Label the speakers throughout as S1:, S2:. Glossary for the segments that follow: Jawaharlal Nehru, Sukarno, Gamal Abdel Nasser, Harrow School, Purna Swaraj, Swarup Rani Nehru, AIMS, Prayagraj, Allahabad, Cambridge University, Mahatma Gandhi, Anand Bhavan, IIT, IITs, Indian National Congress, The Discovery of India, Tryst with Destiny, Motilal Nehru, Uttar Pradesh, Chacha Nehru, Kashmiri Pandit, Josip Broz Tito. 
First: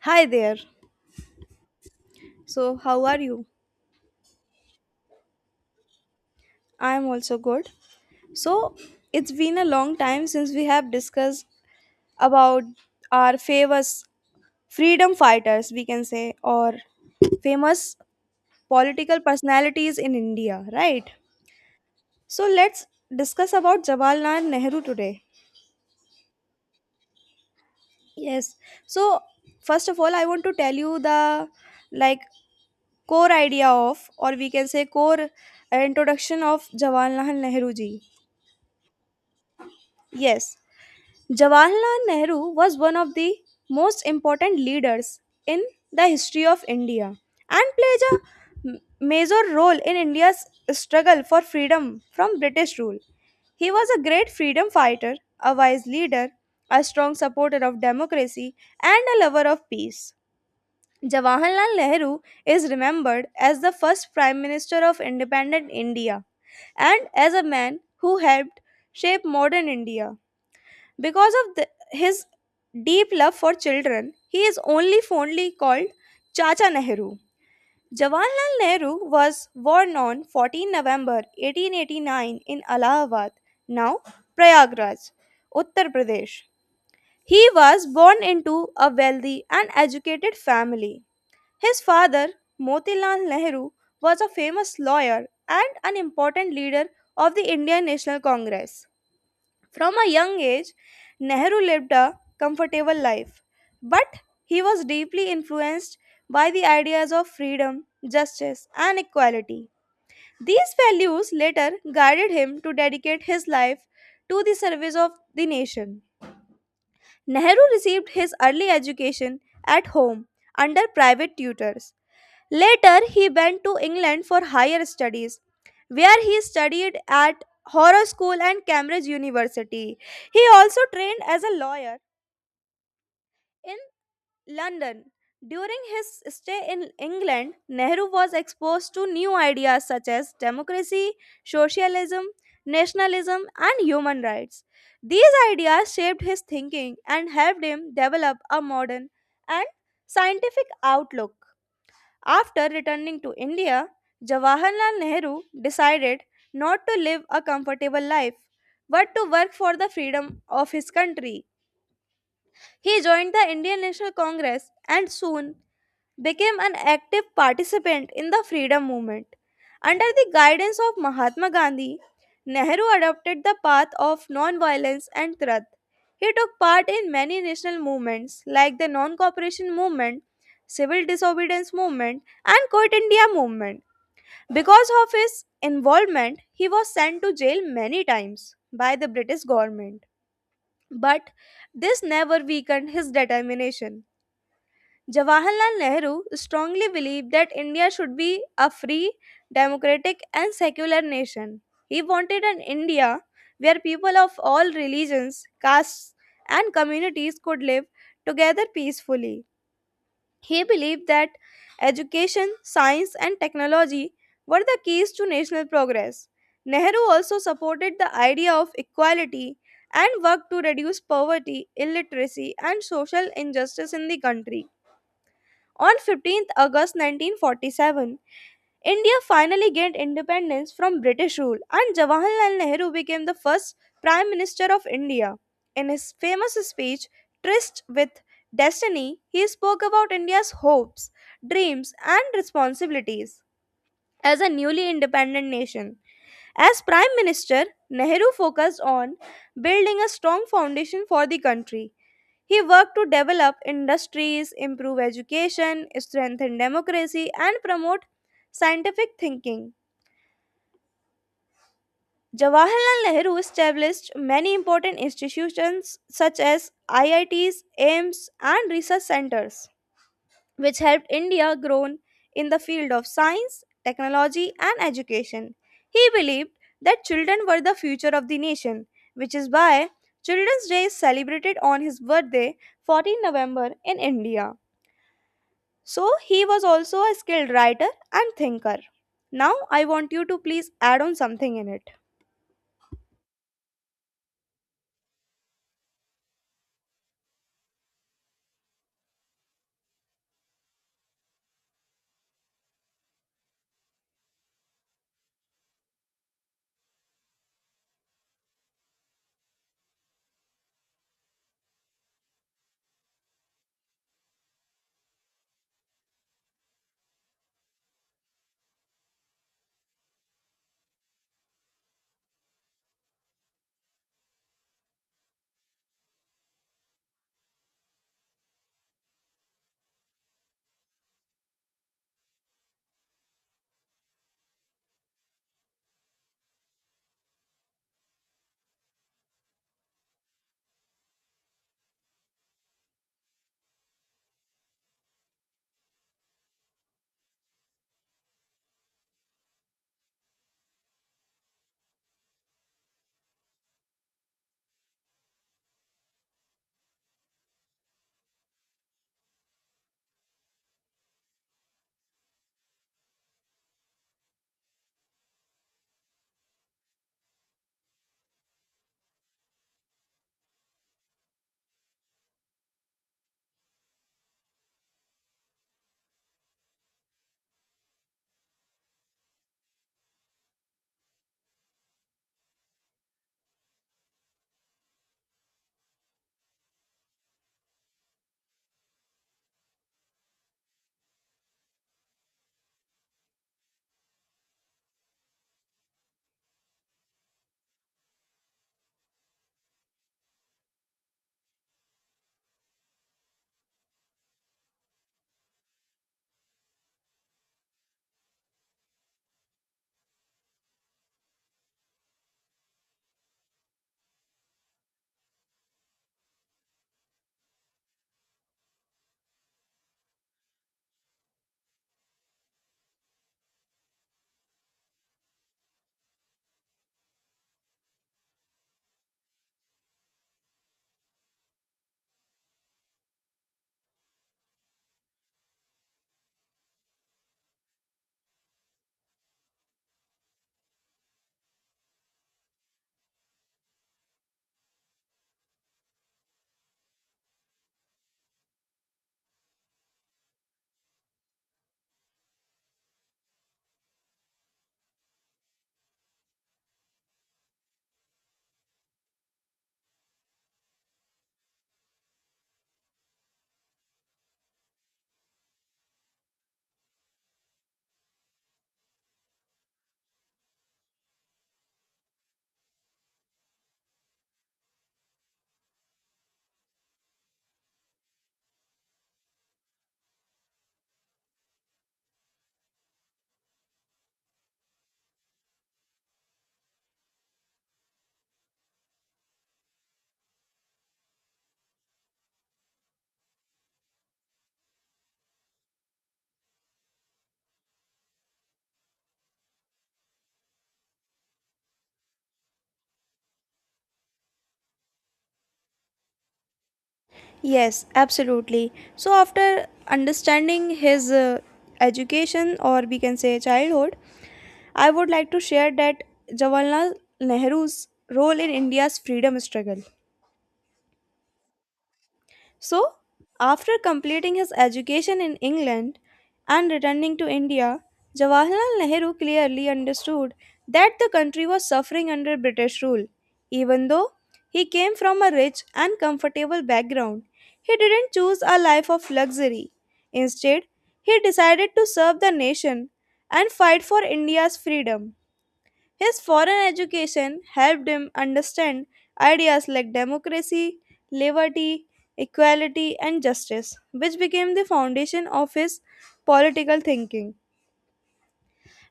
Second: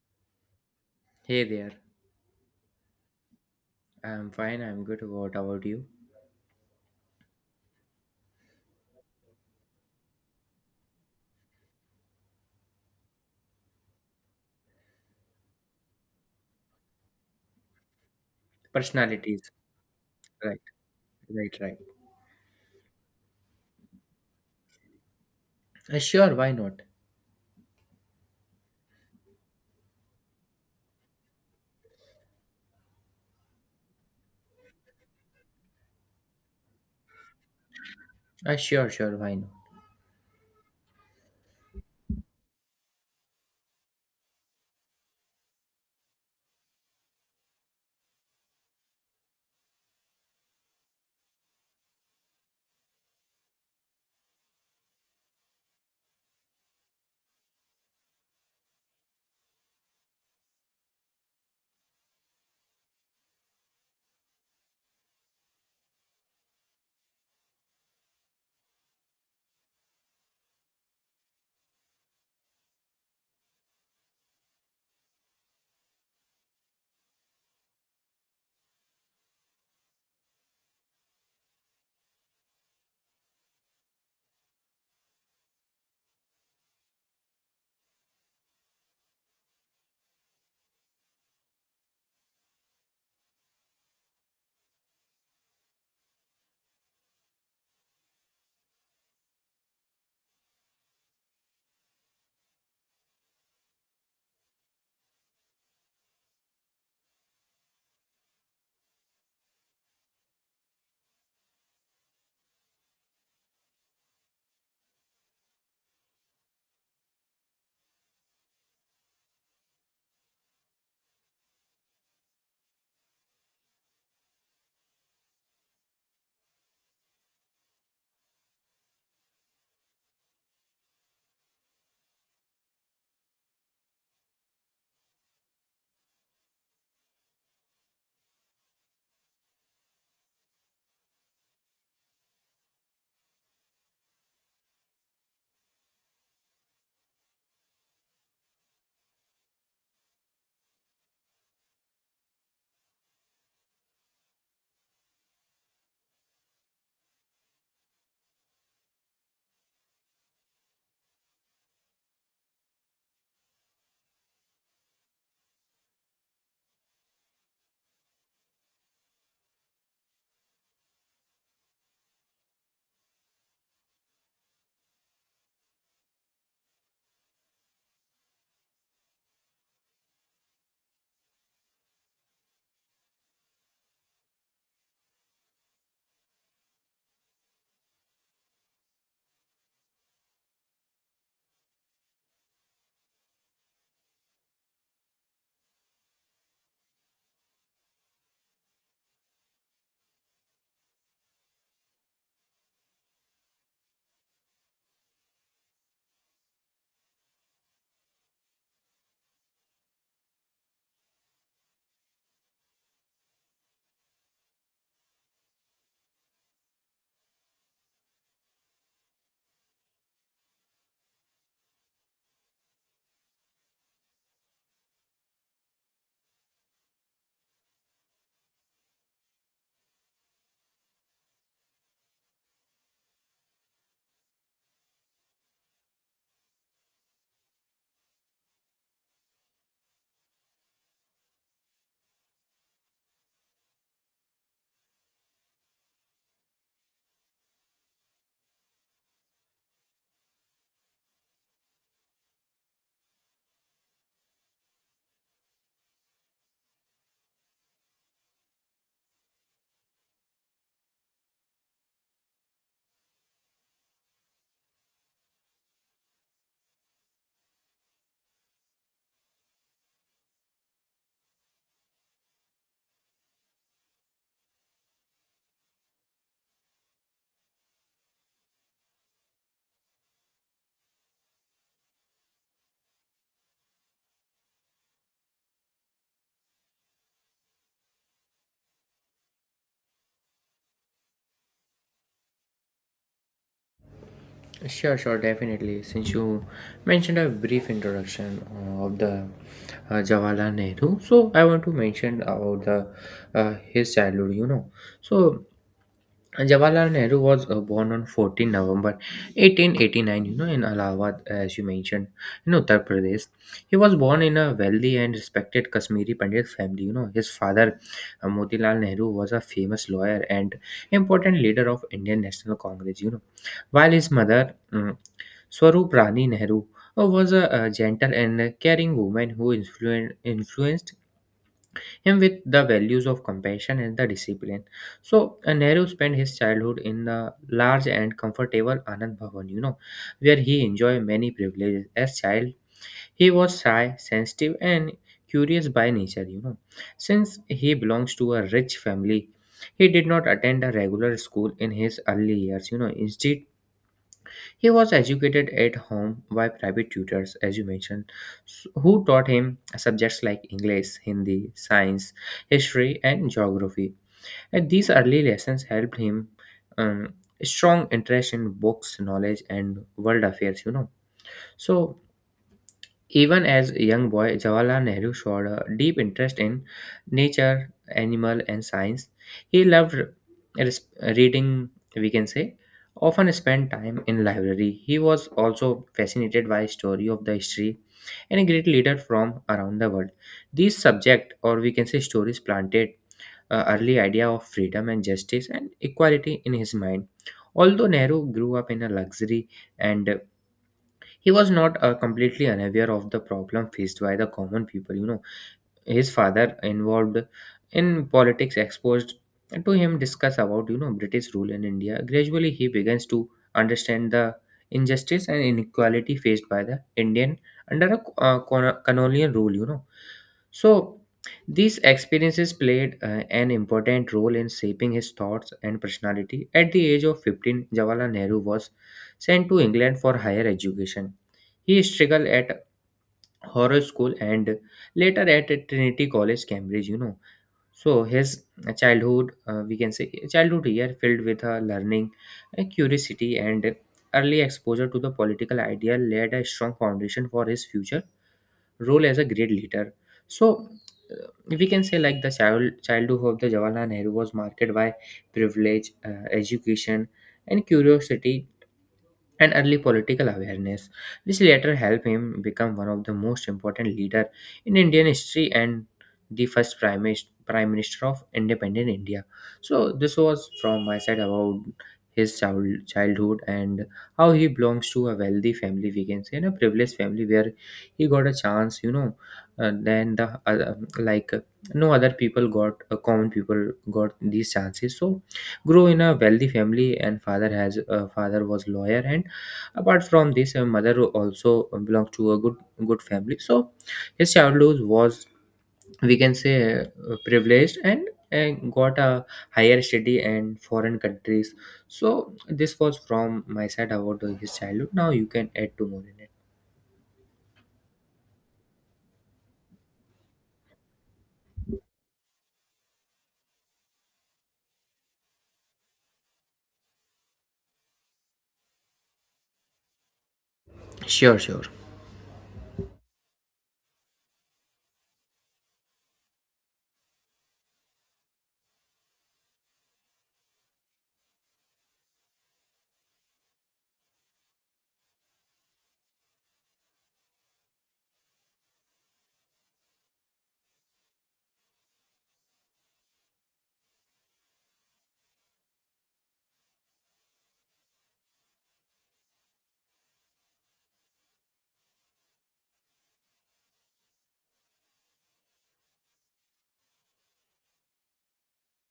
S1: Hi there.
S2: Hey there.
S1: So, how are you?
S2: I'm fine. I'm good. What about you?
S1: I am also good. So, it's been a long time since we have discussed about our famous freedom fighters, we can say, or famous political
S2: Personalities.
S1: personalities in
S2: Right,
S1: India, right?
S2: right, right.
S1: So, let's discuss about Jawaharlal Nehru today.
S2: Sure, why not?
S1: Yes. So, first of all, I want to tell you the like core idea of, or we can say, core introduction of Jawaharlal Nehru ji.
S2: Sure, sure, why not?
S1: Yes. Jawaharlal Nehru was one of the most important leaders in the history of India and played a major role in India's struggle for freedom from British rule. He was a great freedom fighter, a wise leader, a strong supporter of democracy, and a lover of peace. Jawaharlal Nehru is remembered as the first Prime Minister of independent India and as a man who helped shape modern India. Because of the, his deep love for children, he is only fondly called Chacha Nehru. Jawaharlal Nehru was born on 14 November 1889 in Allahabad, now Prayagraj, Uttar Pradesh. He was born into a wealthy and educated family. His father, Motilal Nehru, was a famous lawyer and an important leader of the Indian National Congress. From a young age, Nehru lived a comfortable life, but he was deeply influenced by the ideas of freedom, justice, and equality. These values later guided him to dedicate his life to the service of the nation. Nehru received his early education at home under private tutors. Later, he went to England for higher studies, where he studied at Harrow School and Cambridge University. He also trained as a lawyer in London. During his stay in England, Nehru was exposed to new ideas such as democracy, socialism, nationalism, and human rights. These ideas shaped his thinking and helped him develop a modern and scientific outlook. After returning to India, Jawaharlal Nehru decided not to live a comfortable life, but to work for the freedom of his country. He joined the Indian National Congress and soon became an active participant in the freedom movement. Under the guidance of Mahatma Gandhi, Nehru adopted the path of non-violence and truth. He took part in many national movements like the non cooperation movement, civil disobedience movement, and Quit India movement. Because of his involvement, he was sent to jail many times by the British government. But this never weakened his determination. Jawaharlal Nehru strongly believed that India should be a free, democratic, and secular nation. He wanted an India where people of all religions, castes, and communities could live together peacefully. He believed that education, science, and technology were the keys to national progress. Nehru also supported the idea of equality and worked to reduce poverty, illiteracy, and social injustice in the country. On 15th August 1947, India finally gained independence from British rule, and Jawaharlal Nehru became the first Prime Minister of India. In his famous speech, Tryst with Destiny, he spoke about India's hopes, dreams, and responsibilities as a newly independent nation. As Prime Minister, Nehru focused on building a strong foundation for the country. He worked to develop industries, improve education, strengthen democracy, and promote scientific thinking. Jawaharlal Nehru established many important institutions such as IITs, AIMS, and research centers, which helped India grow in the field of science, technology, and education. He believed that children were the future of the nation, which is why Children's Day is celebrated on his birthday, 14 November, in India. So he was also a skilled writer and thinker. Now I want you to please add on something in it.
S2: Sure, sure, definitely. Since you mentioned a brief introduction of the Jawaharlal Nehru, so I want to mention about the his childhood. So Jawaharlal Nehru was born on 14 November 1889, in Allahabad, as you mentioned, in Uttar Pradesh. He was born in a wealthy and respected Kashmiri Pandit family. His father, Motilal Nehru, was a famous lawyer and important leader of Indian National Congress, while his mother, Swarup Rani Nehru, was a, gentle and caring woman who influenced him with the values of compassion and the discipline. So Nehru spent his childhood in the large and comfortable Anand Bhavan, where he enjoyed many privileges. As child, he was shy, sensitive, and curious by nature. Since he belongs to a rich family, he did not attend a regular school in his early years. Instead, he was educated at home by private tutors, as you mentioned, who taught him subjects like English, Hindi, science, history, and geography. And these early lessons helped him um, strong interest in books, knowledge, and world affairs. So even as a young boy, Jawaharlal Nehru showed a deep interest in nature, animal, and science. He loved res- reading, we can say, often spent time in library. He was also fascinated by story of the history and a great leader from around the world. These subject, or we can say stories, planted early idea of freedom and justice and equality in his mind. Although Nehru grew up in a luxury and he was not completely unaware of the problem faced by the common people. His father involved in politics exposed to him discuss about British rule in India. Gradually he begins to understand the injustice and inequality faced by the Indian under a colonial rule. So these experiences played an important role in shaping his thoughts and personality. At the age of 15, Jawaharlal Nehru was sent to England for higher education. He struggled at horror school and later at Trinity College Cambridge. So his childhood, we can say childhood year, filled with learning, curiosity and early exposure to the political idea, laid a strong foundation for his future role as a great leader. So we can say like the childhood of the Jawaharlal Nehru was marked by privilege, education and curiosity and early political awareness. This later helped him become one of the most important leader in Indian history and the first prime minister of independent India. So this was from my side about his childhood and how he belongs to a wealthy family, we can say, and a privileged family where he got a chance, then the other, no other people got, common people got these chances. So grew in a wealthy family and father has father was lawyer, and apart from this mother also belonged to a good family. So his childhood was, we can say, privileged, and got a higher study and foreign countries. So this was from my side about his childhood. Now you can add to more in
S1: Yes, absolutely. So after understanding his education or we can say childhood, I would like to share that Jawaharlal Nehru's role in India's freedom struggle.
S2: it. Sure, sure.
S1: So, after completing his education in England and returning to India, Jawaharlal Nehru clearly understood that the country was suffering under British rule. Even though he came from a rich and comfortable background, he didn't choose a life of luxury. Instead, he decided to serve the nation and fight for India's freedom. His foreign education helped him understand ideas like democracy, liberty, equality, and justice, which became the foundation of his political thinking.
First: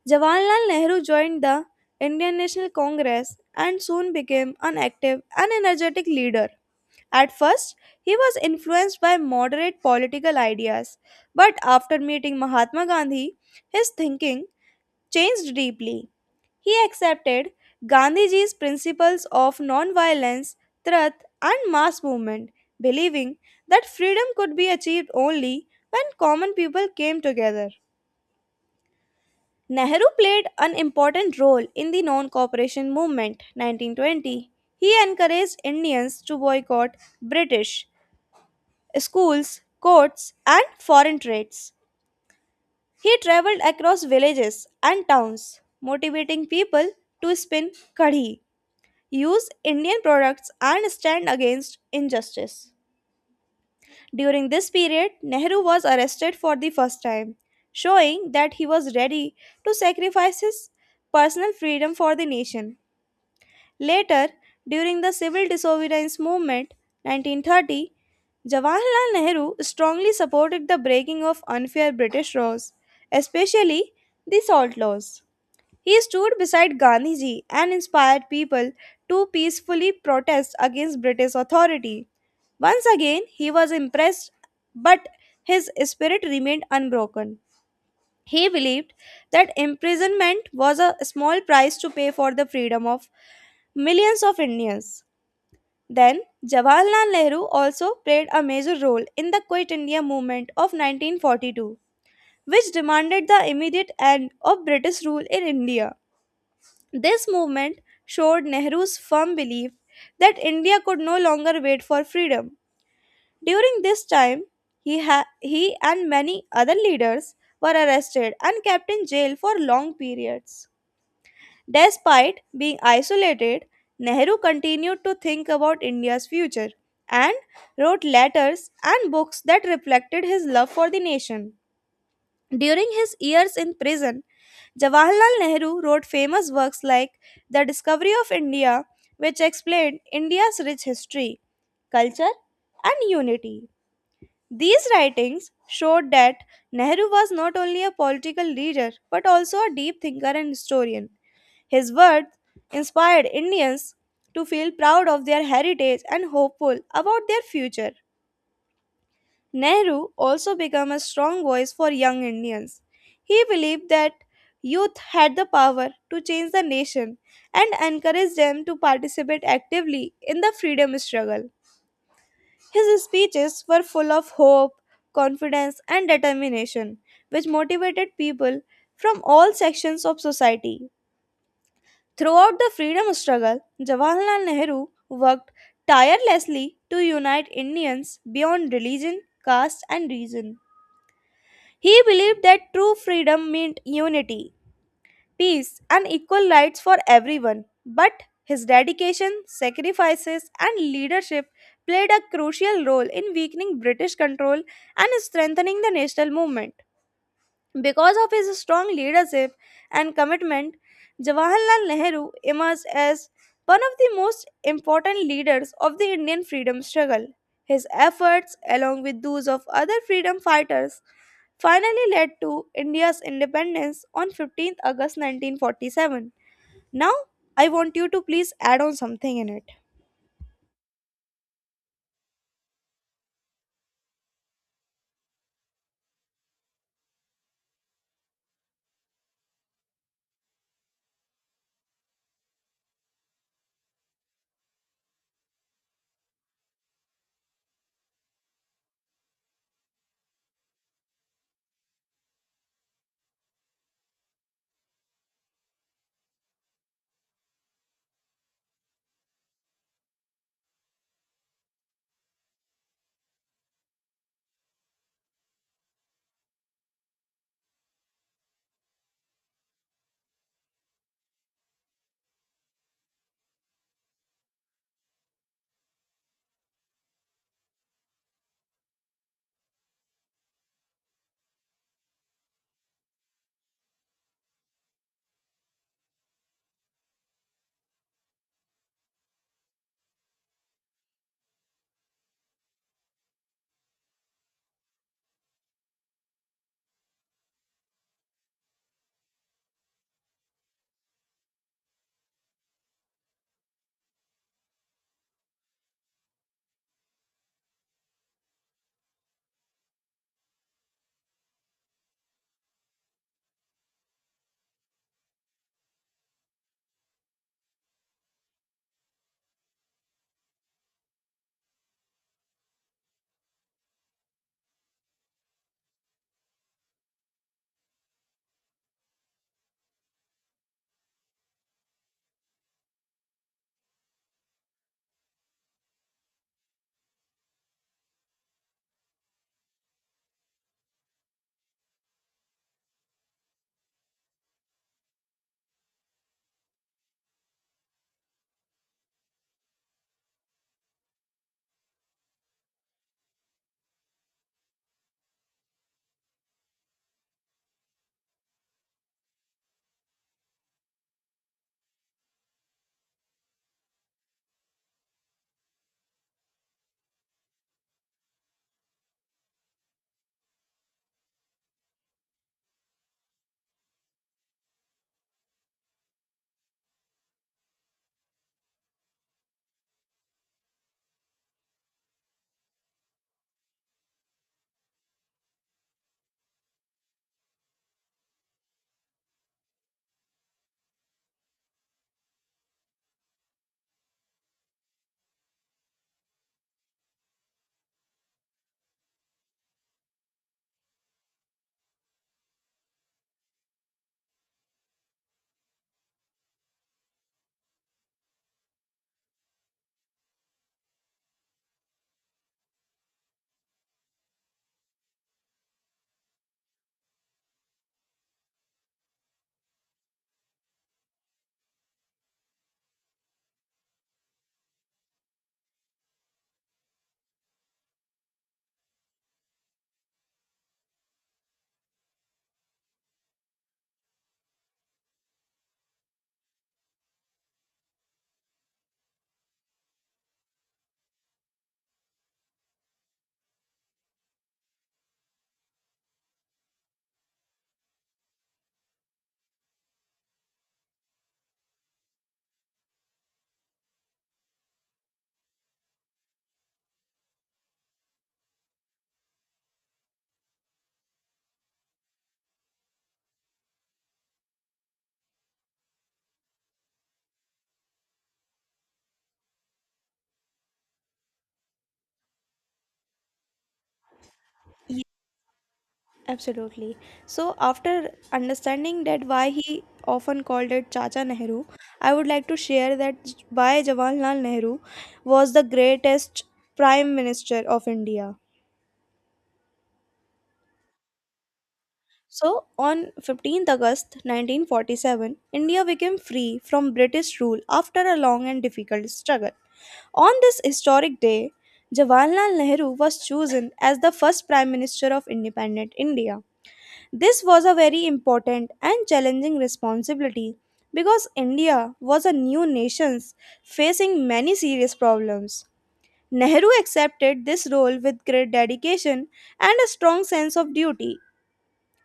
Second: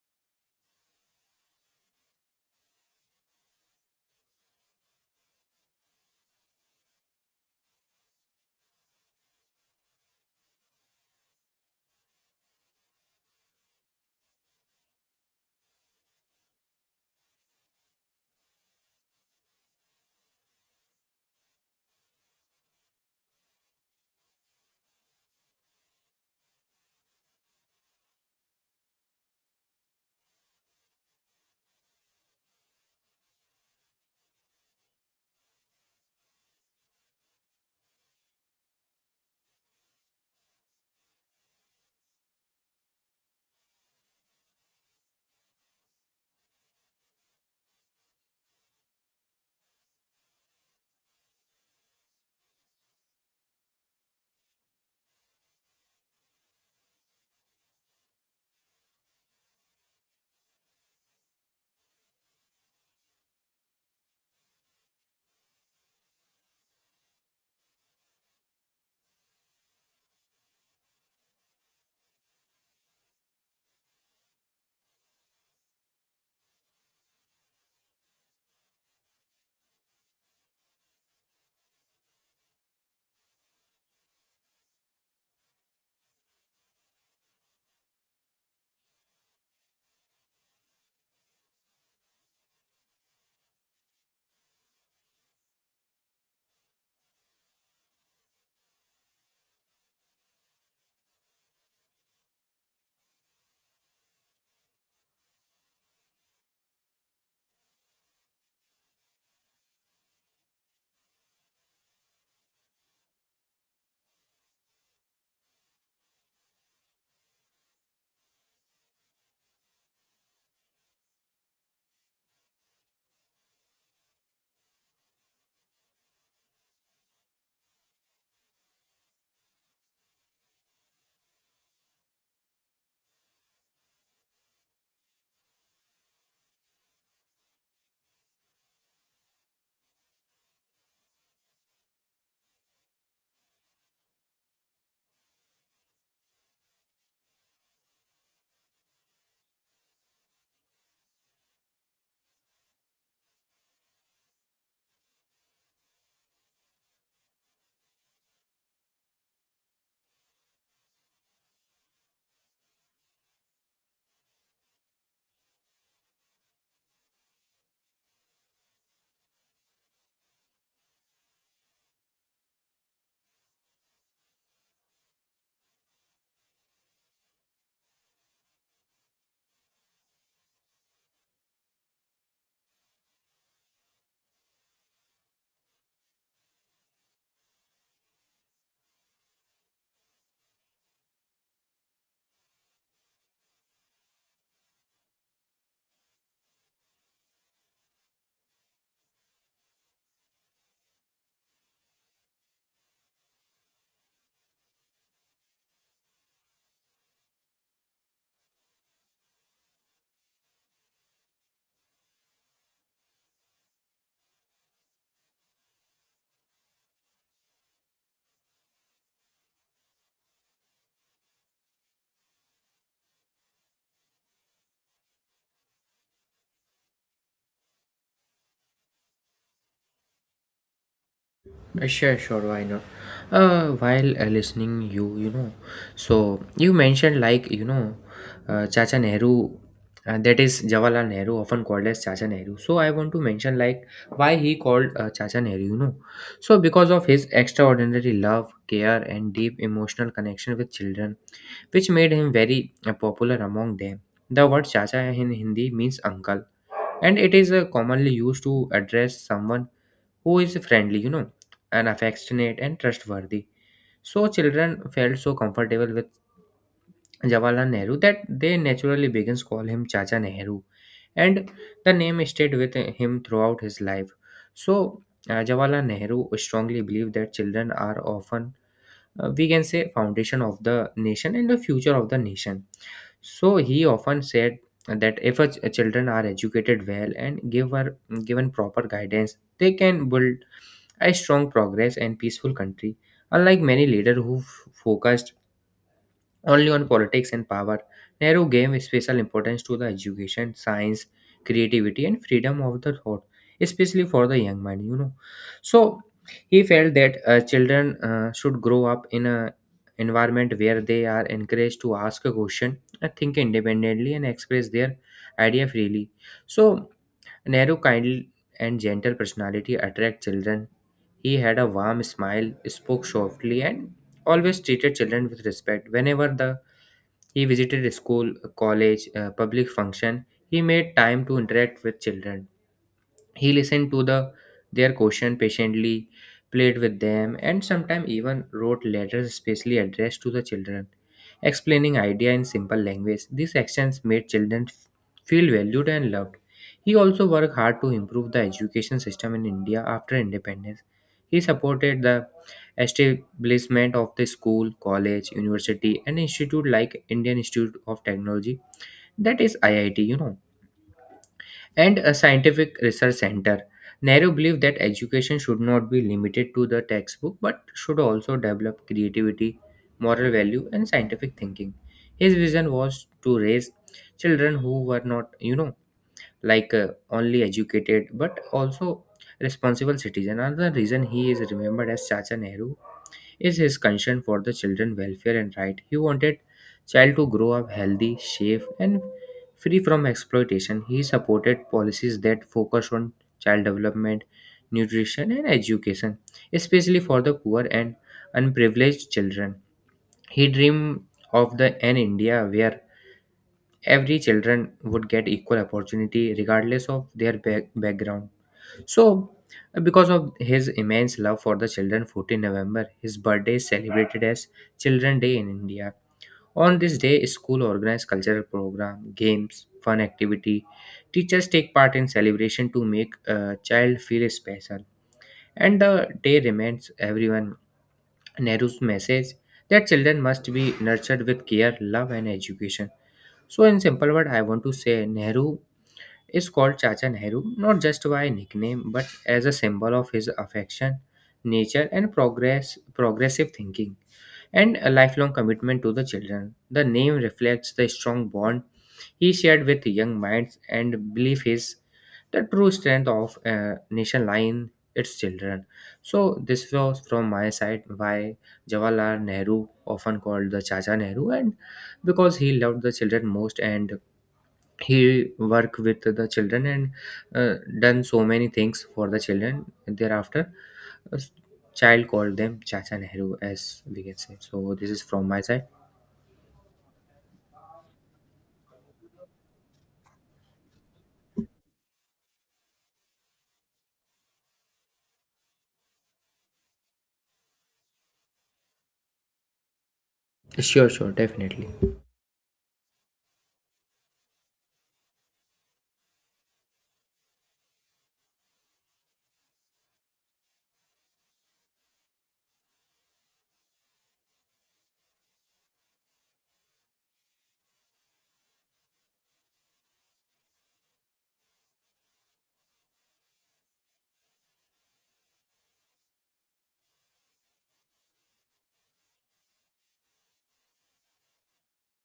S1: Jawaharlal Nehru joined the Indian National Congress and soon became an active and energetic leader. At first, he was influenced by moderate political ideas, but after meeting Mahatma Gandhi, his thinking changed deeply. He accepted Gandhiji's principles of non-violence, truth, and mass movement, believing that freedom could be achieved only when common people came together. Nehru played an important role in the non cooperation movement 1920. He encouraged Indians to boycott British schools, courts, and foreign trades. He traveled across villages and towns, motivating people to spin kadhi, use Indian products and stand against injustice. During this period, Nehru was arrested for the first time, showing that he was ready to sacrifice his personal freedom for the nation. Later, during the civil disobedience movement 1930, Jawaharlal Nehru strongly supported the breaking of unfair British laws, especially the salt laws. He stood beside Gandhiji and inspired people to peacefully protest against British authority. Once again, he was impressed, but his spirit remained unbroken. He believed that imprisonment was a small price to pay for the freedom of millions of Indians. Then, Jawaharlal Nehru also played a major role in the Quit India movement of 1942, which demanded the immediate end of British rule in India. This movement showed Nehru's firm belief that India could no longer wait for freedom. During this time, he and many other leaders were arrested and kept in jail for long periods. Despite being isolated, Nehru continued to think about India's future and wrote letters and books that reflected his love for the nation. During his years in prison, Jawaharlal Nehru wrote famous works like The Discovery of India, which explained India's rich history, culture, and unity. These writings showed that Nehru was not only a political leader but also a deep thinker and historian. His words inspired Indians to feel proud of their heritage and hopeful about their future. Nehru also became a strong voice for young Indians. He believed that youth had the power to change the nation and encouraged them to participate actively in the freedom struggle. His speeches were full of hope, confidence, and determination, which motivated people from all sections of society. Throughout the freedom struggle, Jawaharlal Nehru worked tirelessly to unite Indians beyond religion, caste, and reason. He believed that true freedom meant unity, peace, and equal rights for everyone. But his dedication, sacrifices, and leadership played a crucial role in weakening British control and strengthening the national movement. Because of his strong leadership and commitment, Jawaharlal Nehru emerged as one of the most important leaders of the Indian freedom struggle. His efforts, along with those of other freedom fighters, finally led to India's independence on 15 August 1947. Now, I want you to please add on something in it.
S2: Sure, sure, why not? While listening, so you mentioned, Chacha Nehru, that is Jawaharlal Nehru, often called as Chacha Nehru. So I want to mention like why he called Chacha Nehru, because of his extraordinary love, care, and deep emotional connection with children, which made him very popular among them. The word Chacha in Hindi means uncle, and it is commonly used to address someone who is friendly, and affectionate and trustworthy. So children felt so comfortable with Jawaharlal Nehru that they naturally began to call him Chacha Nehru, and the name stayed with him throughout his life. So Jawaharlal Nehru strongly believed that children are often, we can say, foundation of the nation and the future of the nation. So he often said that if children are educated well and given proper guidance, they can build a strong, progress and peaceful country. Unlike many leaders who focused only on politics and power, Nehru gave special importance to the education, science, creativity, and freedom of the thought, especially for the young man. So he felt that children should grow up in a environment where they are encouraged to ask a question, think independently, and express their idea freely. So Nehru kind and gentle personality attract children. He had a warm smile, spoke softly, and always treated children with respect. Whenever the he visited a school, a college, a public function, he made time to interact with children. He listened to their question patiently, played with them, and sometimes even wrote letters specially addressed to the children, explaining idea in simple language. These actions made children feel valued and loved. He also worked hard to improve the education system in India after independence. He supported the establishment of the school, college, university, and institute like Indian Institute of Technology, that is IIT, and a scientific research center. Nehru believed that education should not be limited to the textbook but should also develop creativity, moral value, and scientific thinking. His vision was to raise children who were not, only educated but also responsible citizens. Another reason he is remembered as Chacha Nehru is his concern for the children welfare and right. He wanted child to grow up healthy, safe and free from exploitation. He supported policies that focus on child development, nutrition and education, especially for the poor and unprivileged children. He dreamed of the an India where every children would get equal opportunity regardless of their background. So, because of his immense love for the children, 14 November, his birthday is celebrated as Children Day in India. On this day, school organize cultural program, games, fun activity. Teachers take part in celebration to make a child feel special. And the day reminds everyone Nehru's message that children must be nurtured with care, love, and education. So, in simple word, I want to say Nehru is called Chacha Nehru not just by a nickname but as a symbol of his affection, nature, and progressive thinking, and a lifelong commitment to the children. The name reflects the strong bond he shared with young minds and belief is the true strength of a nation lying its children. So this was from my side why Jawaharlal Nehru often called the Chacha Nehru, and because he loved the children most and he work with the children and done so many things for the children. Thereafter a s- child called them Chacha Nehru, as we can say. So this is from my side.
S1: Absolutely. So, after understanding that why he often called it Chacha Nehru, I would like to share that why Jawaharlal Nehru was the greatest prime minister of India.
S2: Sure, sure, definitely.
S1: So, on 15th August 1947, India became free from British rule after a long and difficult struggle. On this historic day, Jawaharlal Nehru was chosen as the first Prime Minister of independent India. This was a very important and challenging responsibility because India was a new nation facing many serious problems. Nehru accepted this role with great dedication and a strong sense of duty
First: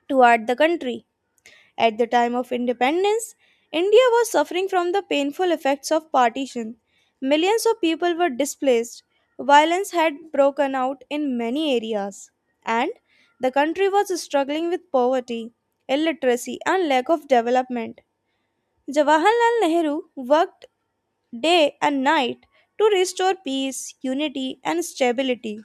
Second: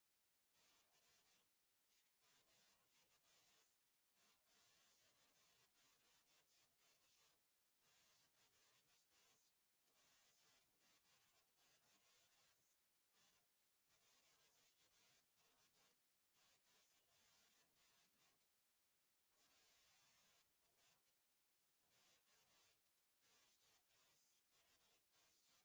S1: toward the country. At the time of independence, India was suffering from the painful effects of partition. Millions of people were displaced, violence had broken out in many areas, and the country was struggling with poverty, illiteracy, and lack of development. Jawaharlal Nehru worked day and night to restore peace, unity, and stability.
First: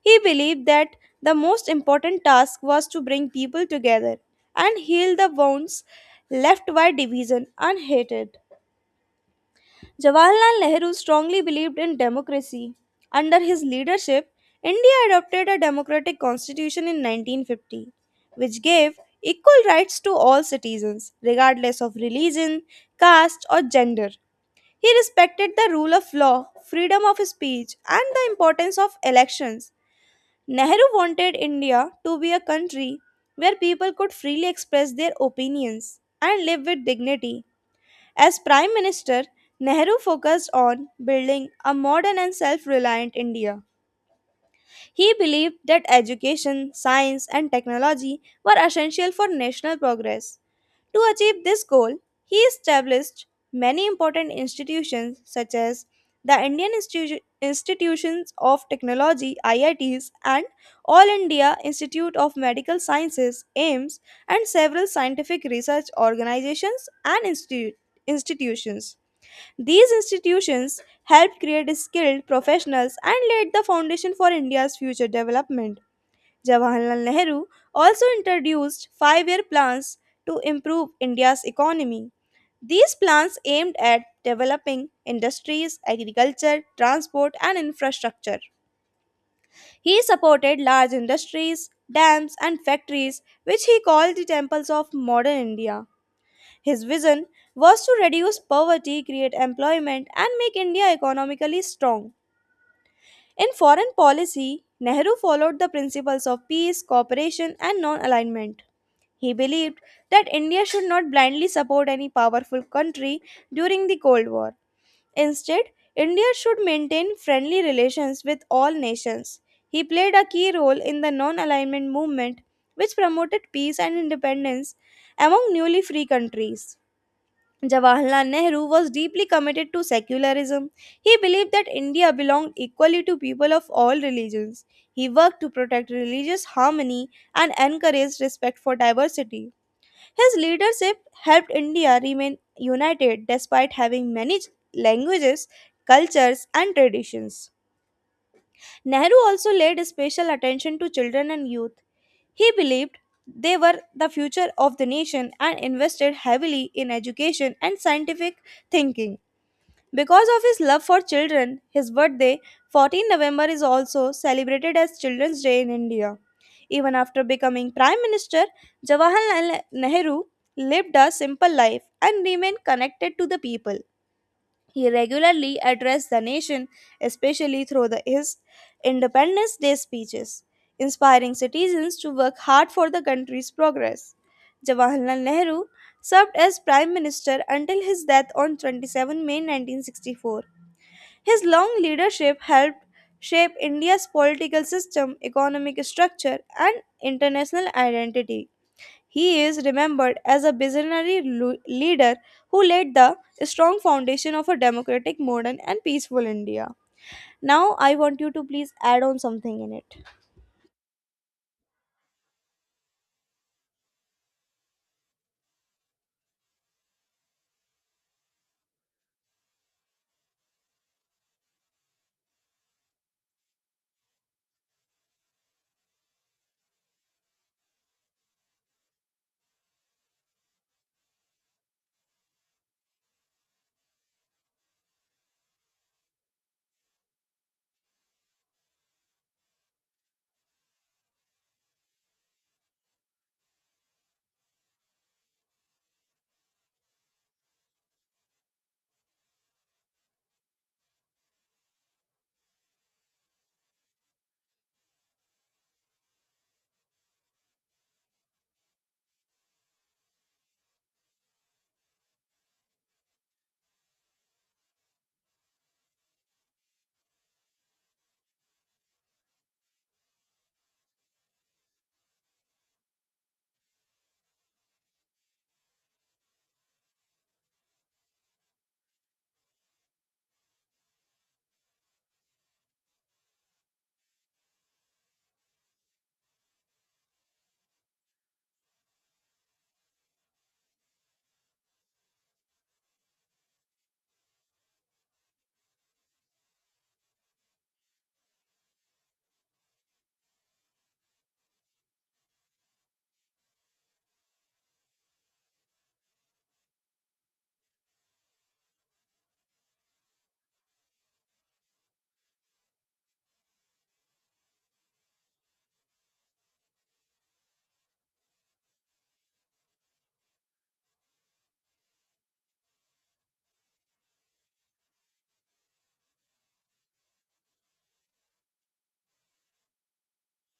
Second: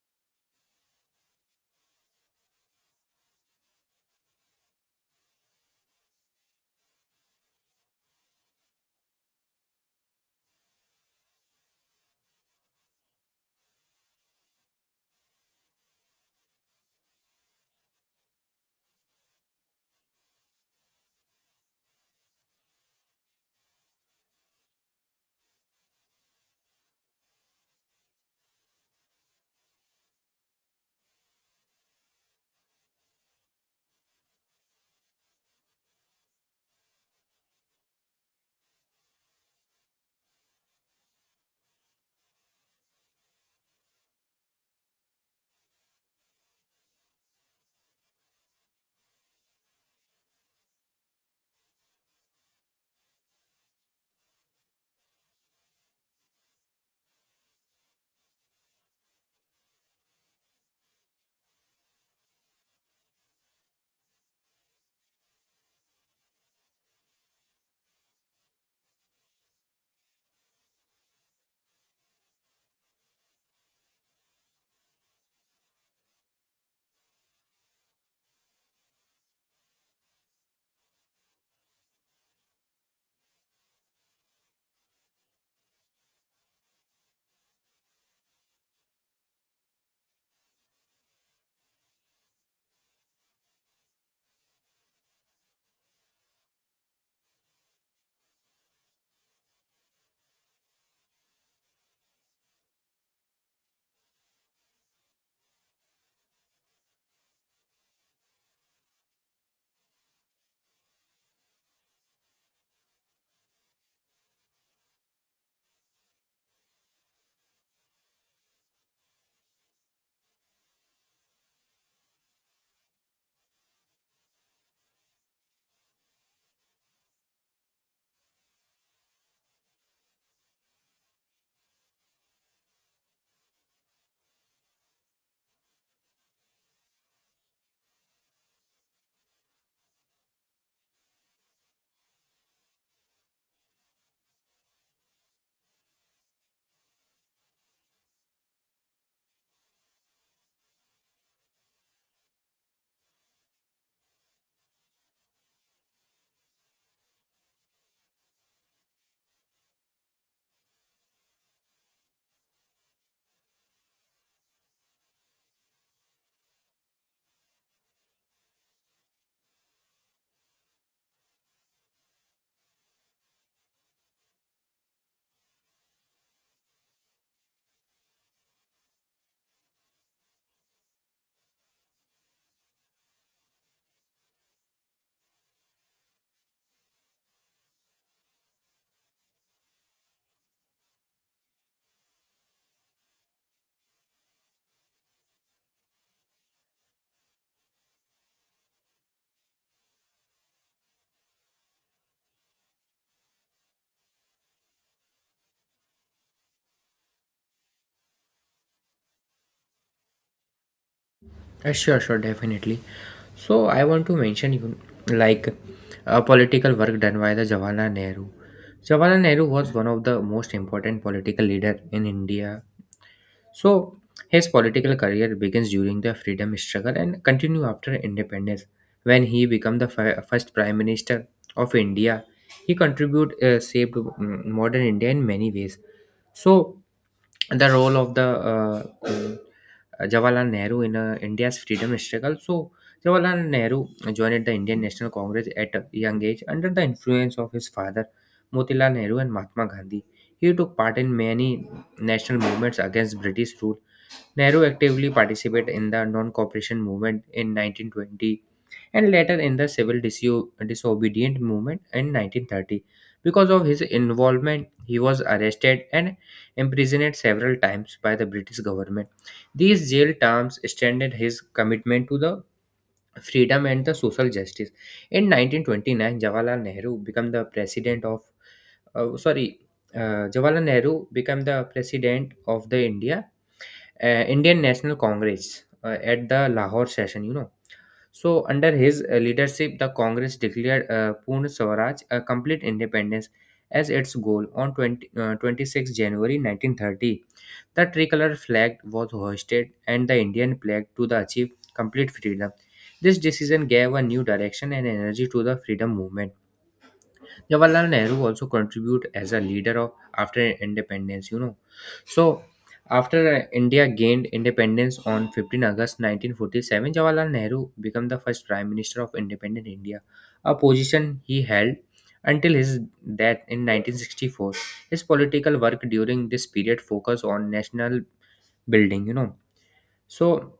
S1: He believed that the most important task was to bring people together and heal the wounds left by division and hatred. Jawaharlal Nehru strongly believed in democracy. Under his leadership, India adopted a democratic constitution in 1950, which gave equal rights to all citizens, regardless of religion, caste, or gender. He respected the rule of law, freedom of speech, and the importance of elections. Nehru wanted India to be a country where people could freely express their opinions and live with dignity. As Prime Minister, Nehru focused on building a modern and self reliant India. He believed that education, science, and technology were essential for national progress. To achieve this goal, he established many important institutions such as the Institutions of Technology IITs and All India Institute of Medical Sciences AIMS and several scientific research organizations and institutions. These institutions helped create skilled professionals and laid the foundation for India's future development. Jawaharlal Nehru also introduced 5 year plans to improve India's economy. These plans aimed at developing industries, agriculture, transport, and infrastructure. He supported large industries, dams, and factories, which he called the temples of modern India. His vision was to reduce poverty, create employment, and make India economically strong. In foreign policy, Nehru followed the principles of peace, cooperation, and non alignment. He believed that India should not blindly support any powerful country during the Cold War. Instead, India should maintain friendly relations with all nations. He played a key role in the non alignment movement, which promoted peace and independence among newly free countries. Jawaharlal Nehru was deeply committed to secularism. He believed that India belonged equally to people of all religions. He worked to protect religious harmony and encouraged respect for diversity. His leadership helped India remain united despite having many languages, cultures, and traditions. Nehru also laid special attention to children and youth. He believed they were the future of the nation and invested heavily in education and scientific thinking. Because of his love for children, his birthday, 14 November, is also celebrated as Children's Day in India. Even after becoming Prime Minister, Jawaharlal Nehru lived a simple life and remained connected to the people. He regularly addressed the nation, especially through his Independence Day speeches, inspiring citizens to work hard for the country's progress. Jawaharlal Nehru served as Prime Minister until his death on 27 May 1964. His long leadership helped shape India's political system, economic structure, and international identity. He is remembered as a visionary leader who laid the strong foundation of a democratic, modern, and peaceful India. Now, I want you to please add on something in it.
S2: Sure, sure, definitely. So I want to mention you like a political work done by the Jawaharlal Nehru. Jawaharlal Nehru was one of the most important political leader in India. So his political career begins during the freedom struggle and continue after independence. When he became the first prime minister of India, he contribute saved modern India in many ways. So the role of the Jawaharlal Nehru in India's freedom struggle. So Jawaharlal Nehru joined the Indian National Congress at a young age under the influence of his father Motilal Nehru and Mahatma Gandhi. He took part in many national movements against British rule. Nehru actively participated in the non-cooperation movement in 1920 and later in the civil disobedient movement in 1930. Because of his involvement, he was arrested and imprisoned several times by the British government. These jail terms extended his commitment to the freedom and the social justice. In 1929, Jawaharlal Nehru became the president of, uh, sorry, Jawaharlal Nehru became the president of the Indian National Congress at the Lahore session. So, under his leadership, the Congress declared Purna Swaraj, a complete independence, as its goal on 26 January 1930. The tricolor flag was hoisted and the Indian flag to the achieve complete freedom. This decision gave a new direction and energy to the freedom movement. Jawaharlal Nehru also contribute as a leader of after independence. So after India gained independence on 15 August 1947, Jawaharlal Nehru became the first Prime Minister of independent India, a position he held until his death in 1964. His political work during this period focused on national building. So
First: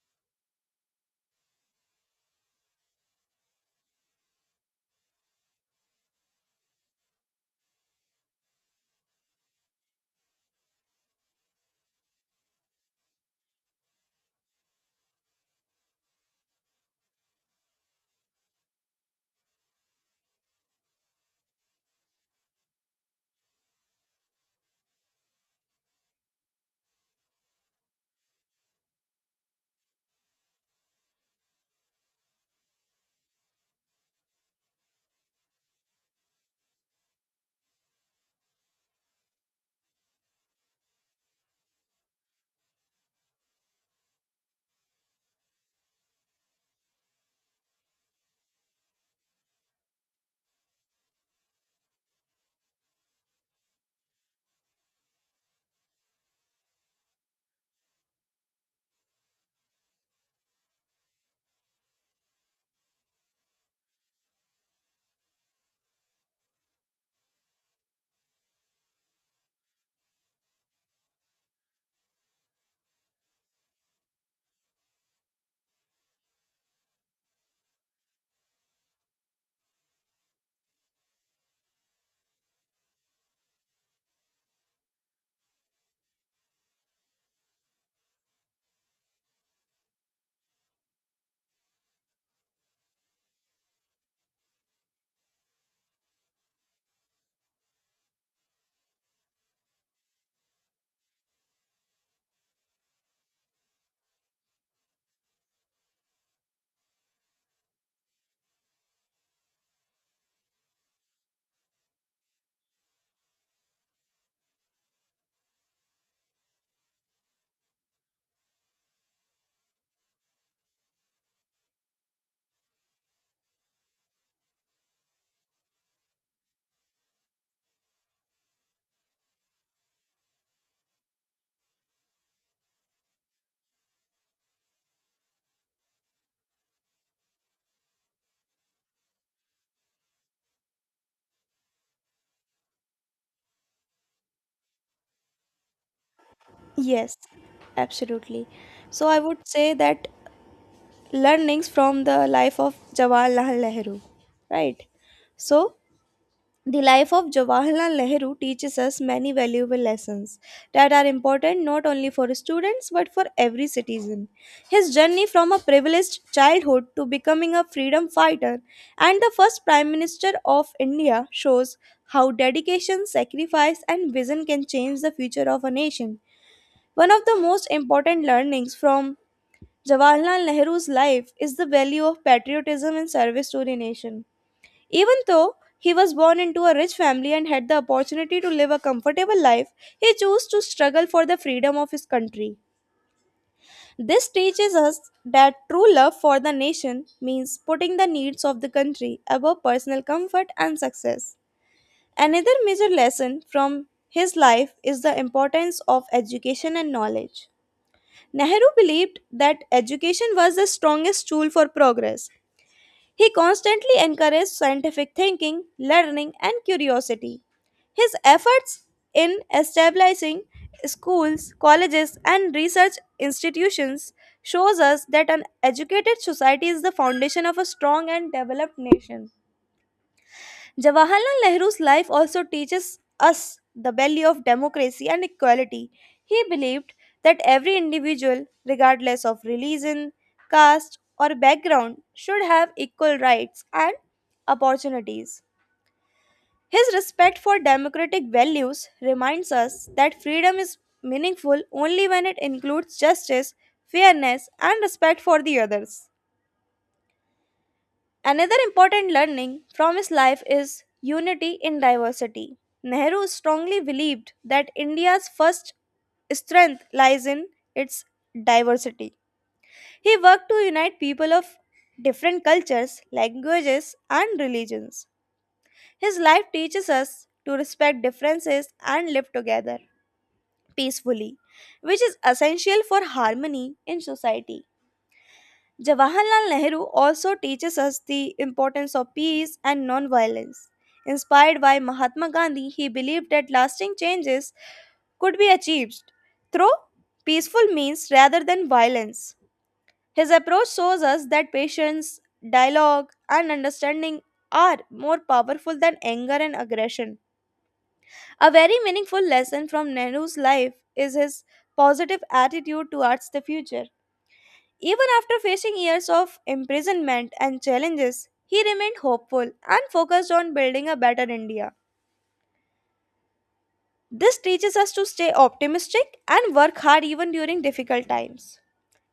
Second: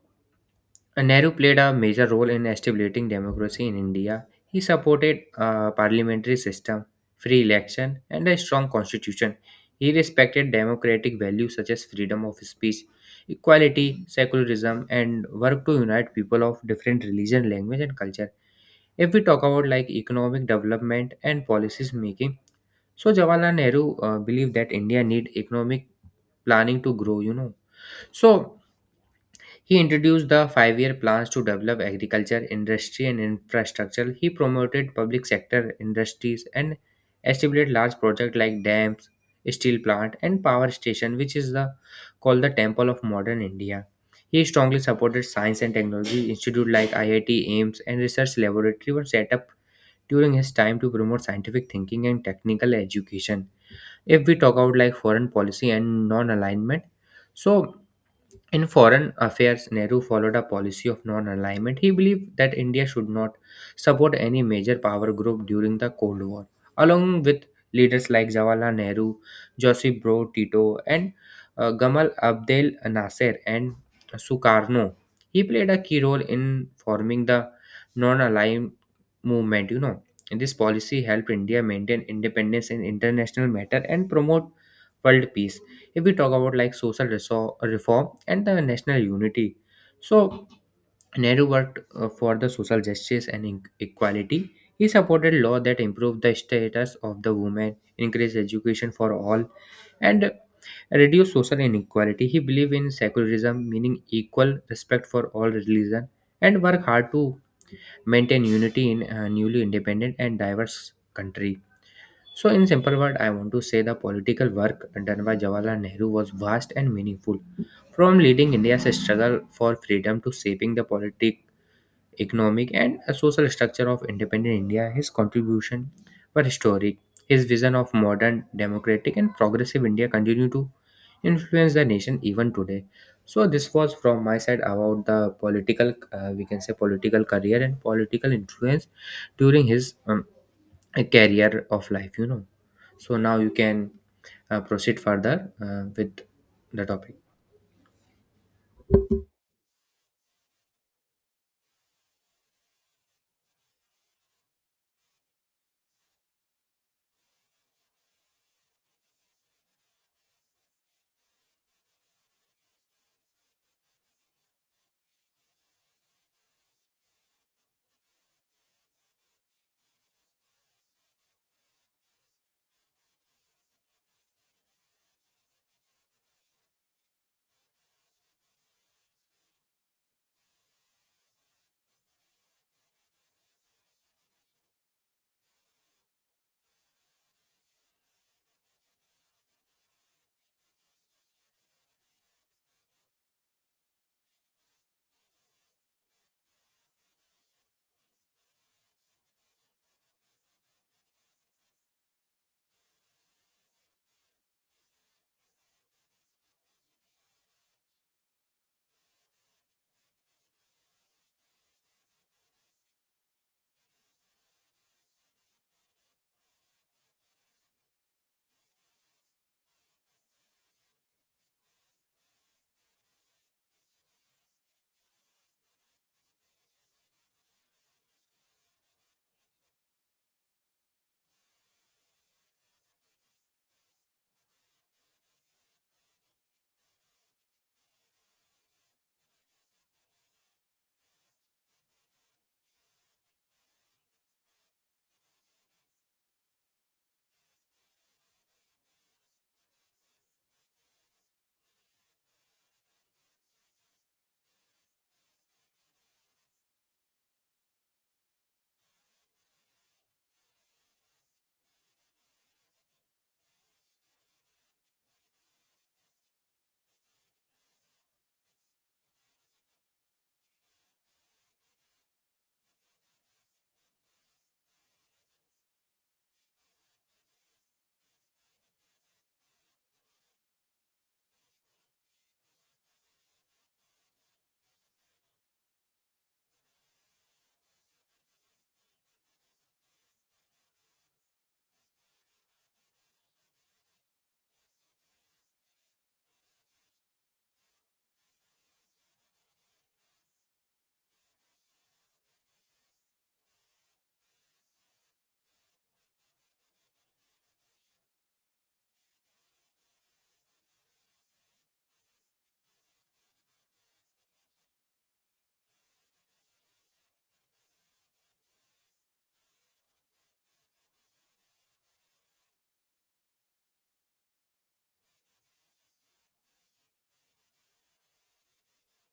S2: Nehru played a major role in establishing democracy in India. He supported a parliamentary system, free election, and a strong constitution. He respected democratic values such as freedom of speech, equality, secularism, and worked to unite people of different religion, language, and culture. If we talk about like economic development and policies making, so Jawaharlal Nehru believed that India need economic planning to grow. So he introduced the 5-year plans to develop agriculture, industry, and infrastructure. He promoted public sector industries and established large projects like dams, steel plant, and power station, which is the, called the temple of modern India. He strongly supported science and technology institute like IIT, AIMS, and research laboratory were set up during his time to promote scientific thinking and technical education. If we talk about like foreign policy and non-alignment, so in foreign affairs, Nehru followed a policy of non alignment. He believed that India should not support any major power group during the Cold War. Along with leaders like Jawaharlal Nehru, Josip Broz Tito, and Gamal Abdel Nasser and Sukarno, he played a key role in forming the non aligned movement. And this policy helped India maintain independence in international matter and promote world peace. If we talk about like social reform and the national unity, so Nehru worked for the social justice and equality. He supported law that improved the status of the women, increased education for all, and reduced social inequality. He believed in secularism meaning equal respect for all religion, and worked hard to maintain unity in a newly independent and diverse country. So, in simple word, I want to say the political work done by Jawaharlal Nehru was vast and meaningful. From leading India's struggle for freedom to shaping the politic, economic and a social structure of independent India, his contribution were historic. His vision of modern, democratic, and progressive India continue to influence the nation even today. So this was from my side about the political, we can say political career and political influence during his career of life. So now you can proceed further with the
S1: Yes,
S2: topic.
S1: absolutely. So, I would say that learnings from the life of Jawaharlal Nehru, right? So, the life of Jawaharlal Nehru teaches us many valuable lessons that are important not only for students but for every citizen. His journey from a privileged childhood to becoming a freedom fighter and the first Prime Minister of India shows how dedication, sacrifice, and vision can change the future of a nation. One of the most important learnings from Jawaharlal Nehru's life is the value of patriotism and service to the nation. Even though he was born into a rich family and had the opportunity to live a comfortable life, he chose to struggle for the freedom of his country. This teaches us that true love for the nation means putting the needs of the country above personal comfort and success. Another major lesson from his life is the importance of education and knowledge. Nehru believed that education was the strongest tool for progress. He constantly encouraged scientific thinking, learning, and curiosity. His efforts in establishing schools, colleges, and research institutions shows us that an educated society is the foundation of a strong and developed nation. Jawaharlal Nehru's life also teaches us the value of democracy and equality. He believed that every individual, regardless of religion, caste, or background, should have equal rights and opportunities. His respect for democratic values reminds us that freedom is meaningful only when it includes justice, fairness, and respect for the others. Another important learning from his life is unity in diversity. Nehru strongly believed that India's first strength lies in its diversity. He worked to unite people of different cultures, languages, and religions. His life teaches us to respect differences and live together peacefully, which is essential for harmony in society. Jawaharlal Nehru also teaches us the importance of peace and non-violence. Inspired by Mahatma Gandhi, he believed that lasting changes could be achieved through peaceful means rather than violence. His approach shows us that patience, dialogue, and understanding are more powerful than anger and aggression. A very meaningful lesson from Nehru's life is his positive attitude towards the future. Even after facing years of imprisonment and challenges, he remained hopeful and focused on building a better India. This teaches us to stay optimistic and work hard even during difficult times.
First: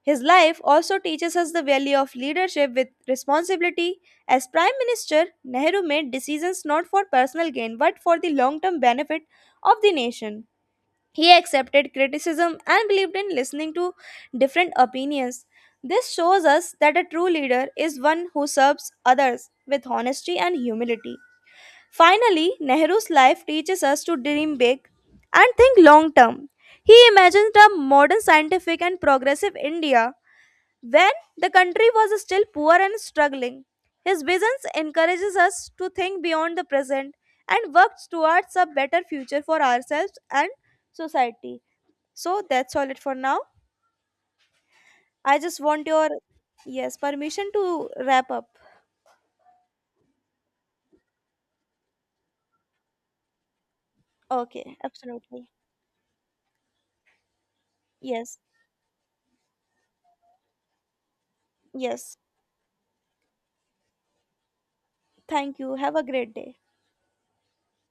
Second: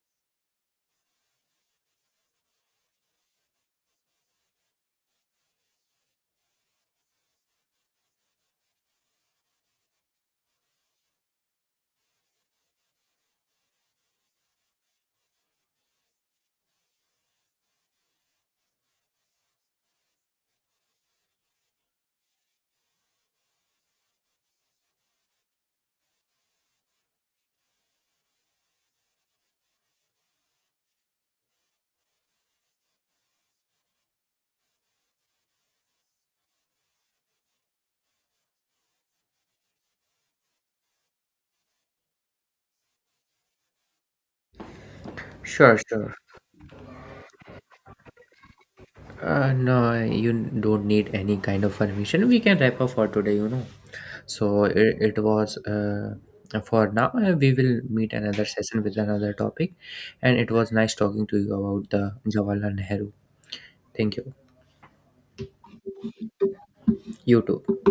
S1: His life also teaches us the value of leadership with responsibility. As Prime Minister, Nehru made decisions not for personal gain but for the long term benefit of the nation. He accepted criticism and believed in listening to different opinions. This shows us that a true leader is one who serves others with honesty and humility. Finally, Nehru's life teaches us to dream big and think long term. He imagined a modern scientific and progressive India when the country was still poor and struggling. His visions encourages us to think beyond the present and work towards a better future for ourselves and society. So that's all it for now. I just
S2: Sure,
S1: want your
S2: sure.
S1: yes permission to wrap up.
S2: No, you don't need any kind of permission. We can wrap up for today. So
S1: Okay,
S2: it
S1: absolutely.
S2: was for now. We will meet
S1: Yes.
S2: another session with another topic. And it was nice talking to you about
S1: Yes.
S2: the Jawaharlal Nehru. Thank you.
S1: Thank you. Have a great day.
S2: You too.